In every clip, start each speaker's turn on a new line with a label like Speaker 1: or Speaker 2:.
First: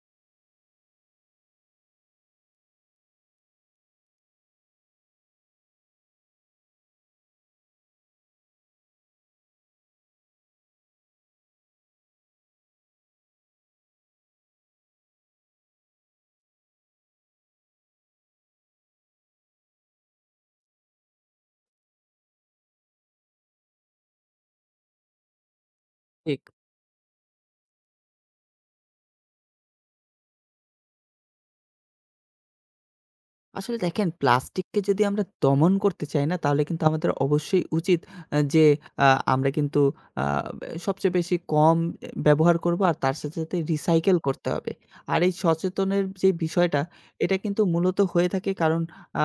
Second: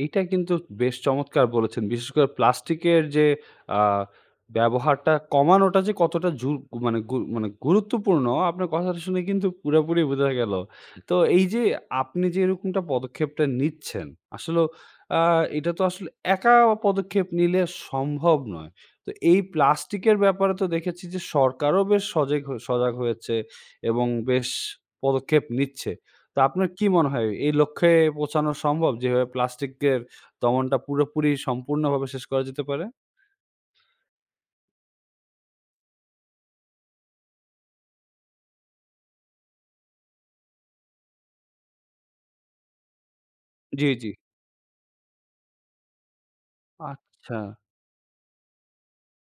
Speaker 1: এইটা কিন্তু বেশ চমৎকার বলেছেন। বিশেষ করে প্লাস্টিকের যে আ ব্যবহারটা কমানোটা যে কতটা জু মানে গুউ মানে গুরুত্বপূর্ণ আপনার কথাটা শুনে কিন্তু পুরোপুরি বোঝা গেলো। তো এই যে আপনি যে এরকমটা পদক্ষেপটা নিচ্ছেন আসলেও আ এটা তো আসলে একা পদক্ষেপ নিলে সম্ভব নয়। তো এই প্লাস্টিকের ব্যাপারে তো দেখেছি যে সরকারও বেশ সজাগ হয়ে সজাগ হয়েছে এবং বেশ পদক্ষেপ নিচ্ছে। তো
Speaker 2: ঠিক।
Speaker 1: আপনার কি মনে হয় এই লক্ষ্যে পৌঁছানো সম্ভব যেভাবে প্লাস্টিকের দমনটা পুরোপুরি সম্পূর্ণভাবে শেষ করা যেতে পারে?
Speaker 2: আসলে দেখেন প্লাস্টিক কে যদি আমরা দমন করতে চাই না তাহলে কিন্তু আমাদের অবশ্যই উচিত আ যে আ আমরা কিন্তু আ ব্যা সবচেয়ে বেশি কম অ্যা ব্যবহার করব আর তার সাথে, সাথে
Speaker 1: জি, জি।
Speaker 2: রিসাইকেল করতে হবে। আর এই সচেতনের যে বিষয়টা এটা
Speaker 1: আচ্ছা।
Speaker 2: কিন্তু মূলত হয়ে থাকে কারণ আ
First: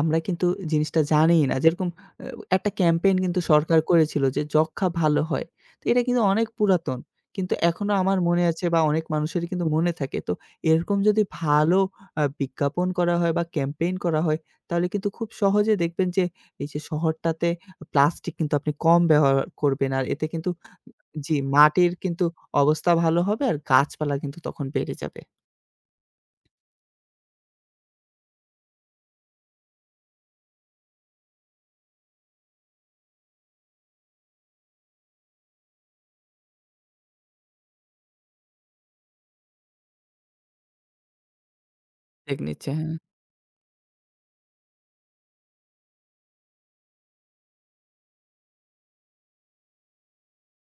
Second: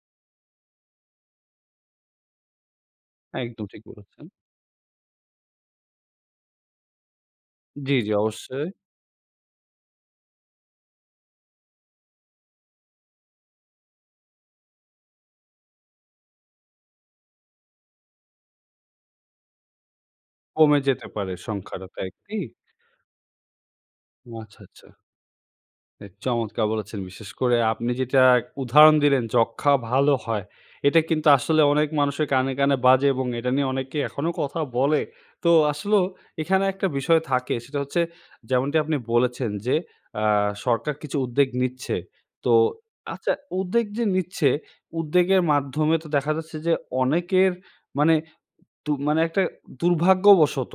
Speaker 2: আমরা কিন্তু জিনিসটা জানিই না। যেরকম অ্যা একটা ক্যাম্পেইন কিন্তু
Speaker 1: একদম
Speaker 2: সরকার
Speaker 1: ঠিক
Speaker 2: করেছিল
Speaker 1: বলেছেন।
Speaker 2: যে যক্ষা ভালো হয়। তো এটা কিন্তু অনেক পুরাতন কিন্তু
Speaker 1: জি,
Speaker 2: এখনো
Speaker 1: জি
Speaker 2: আমার মনে আছে
Speaker 1: অবশ্যই।
Speaker 2: বা অনেক মানুষেরই কিন্তু মনে থাকে। তো এরকম যদি ভালো আ বিজ্ঞাপন করা হয় বা ক্যাম্পেইন করা হয় তাহলে কিন্তু খুব সহজে দেখবেন যে এই যে শহরটাতে প্লাস্টিক কিন্তু আপনি কম ব্যবহার করবেন। আর এতে কিন্তু
Speaker 1: কমে যেতে পারে
Speaker 2: যে
Speaker 1: সংখ্যাটা
Speaker 2: মাটির
Speaker 1: তো
Speaker 2: কিন্তু
Speaker 1: একদি
Speaker 2: অবস্থা ভালো হবে আর গাছপালা কিন্তু
Speaker 1: আচ্ছা,
Speaker 2: তখন
Speaker 1: আচ্ছা।
Speaker 2: বেড়ে যাবে।
Speaker 1: অ্যা চমৎকার বলেছেন, বিশেষ করে আপনি যেটা ক উদাহরণ দিলেন যক্ষা ভালো হয় এটা কিন্তু আসলে অনেক মানুষের কানে, কানে বাজে এবং এটা নিয়ে অনেকে এখনও কথা বলে তো আসলেও এখানে একটা বিষয় থাকে সেটা হচ্ছে যেমনটি আপনি বলেছেন, যে আ সরকার কিছু উদ্যোগ নিচ্ছে
Speaker 2: দেগ
Speaker 1: তো
Speaker 2: নিচ্ছে হ্যাঁ।
Speaker 1: আচ্ছা উদ্বেগ যে নিচ্ছে উদ্বেগের মাধ্যমে তো দেখা যাচ্ছে যে অনেকের মানে তো মানে একটা দুর্ভাগ্যবশত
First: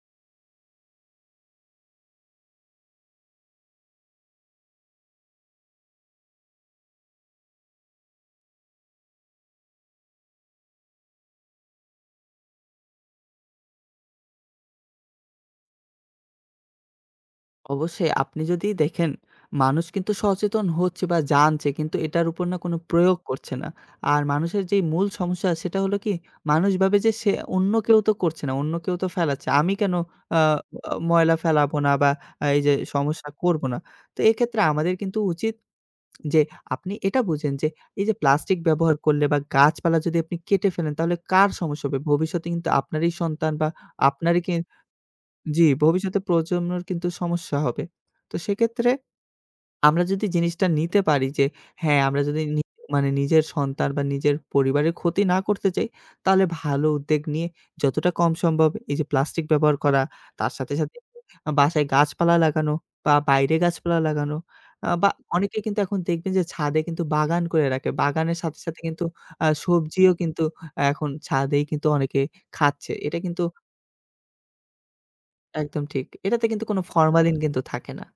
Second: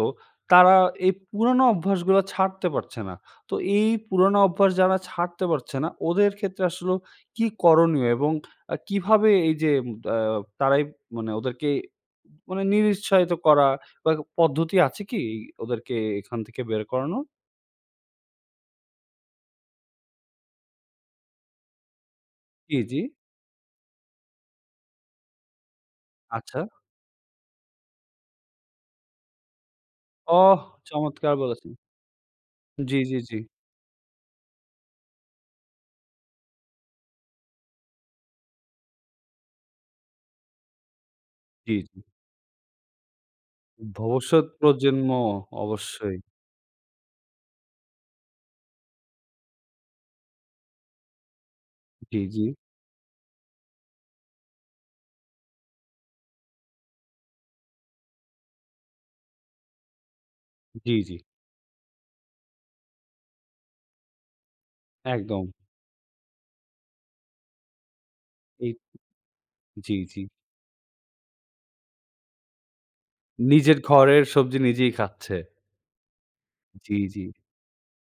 Speaker 1: তারা এই পুরোনো অভ্যাসগুলো ছাড়তে পারছে না। তো এই পুরোনো অভ্যাস যারা ছাড়তে পারছে না ওদের ক্ষেত্রে আসলেও কী করণীয় এবং আ কীভাবে এই যে আ তারাই মানে ওদেরকে মানে নিরুউত্সাহিত করা বা পদ্ধতি আছে কি ওদেরকে এখান থেকে বের করানোর?
Speaker 2: অবশ্যই আপনি যদি দেখেন মানুষ কিন্তু সচেতন হচ্ছে বা জানছে কিন্তু এটার উপর না কোন
Speaker 1: জি, জি।
Speaker 2: প্রয়োগ করছে না। আর মানুষের যেই মূল সমস্যা সেটা হল কি
Speaker 1: আচ্ছা।
Speaker 2: মানুষ ভাবে যে অন্য কেউ তো করছে না। অন্য কেউ তো ফেলাচ্ছে আমি কেন আ আ
Speaker 1: ওহ চমৎকার
Speaker 2: ময়লা
Speaker 1: বলেছেন।
Speaker 2: ফেলাবো না বা এই যে
Speaker 1: জি, জি,
Speaker 2: সমস্যা
Speaker 1: জি।
Speaker 2: করবো না। তো এক্ষেত্রে আমাদের কিন্তু উচিত যে আপনি এটা বুঝেন যে এই যে প্লাস্টিক ব্যবহার করলে বা গাছপালা যদি আপনি কেটে ফেলেন তাহলে কার
Speaker 1: জি,
Speaker 2: সমস্যা হবে?
Speaker 1: জি।
Speaker 2: ভবিষ্যতে কিন্তু আপনারই সন্তান বা আপনারই
Speaker 1: ভবিষ্যৎ
Speaker 2: কিন
Speaker 1: প্রজন্ম,
Speaker 2: জি,
Speaker 1: অবশ্যই।
Speaker 2: ভবিষ্যতে প্রজন্মের কিন্তু সমস্যা হবে। তো সেক্ষেত্রে আমরা যদি জিনিসটা নিতে পারি যে হ্যাঁ,
Speaker 1: জি,
Speaker 2: আমরা
Speaker 1: জি।
Speaker 2: যদি নি মানে নিজের সন্তান বা নিজের পরিবারের ক্ষতি না করতে চাই তাহলে ভালো উদ্যোগ নিয়ে যতটা কম সম্ভব এই যে প্লাস্টিক ব্যবহার করা তার সাথে,
Speaker 1: জি,
Speaker 2: সাথে
Speaker 1: জি।
Speaker 2: আ বাসায় গাছপালা লাগানো বা বাইরে গাছপালা লাগানো আ বা
Speaker 1: একদম।
Speaker 2: অনেকে কিন্তু এখন দেখবেন যে ছাদে কিন্তু বাগান করে রাখে। বাগানের সাথে,
Speaker 1: ঠিক,
Speaker 2: সাথে কিন্তু আ
Speaker 1: জি,
Speaker 2: সবজিও
Speaker 1: জি।
Speaker 2: কিন্তু এখন ছাদেই কিন্তু অনেকে খাচ্ছে এটা কিন্তু
Speaker 1: নিজের ঘরের সবজি নিজেই খাচ্ছে।
Speaker 2: একদম ঠিক। এটাতে কিন্তু কোন
Speaker 1: জি, জি।
Speaker 2: ফরমালিন কিন্তু থাকে না।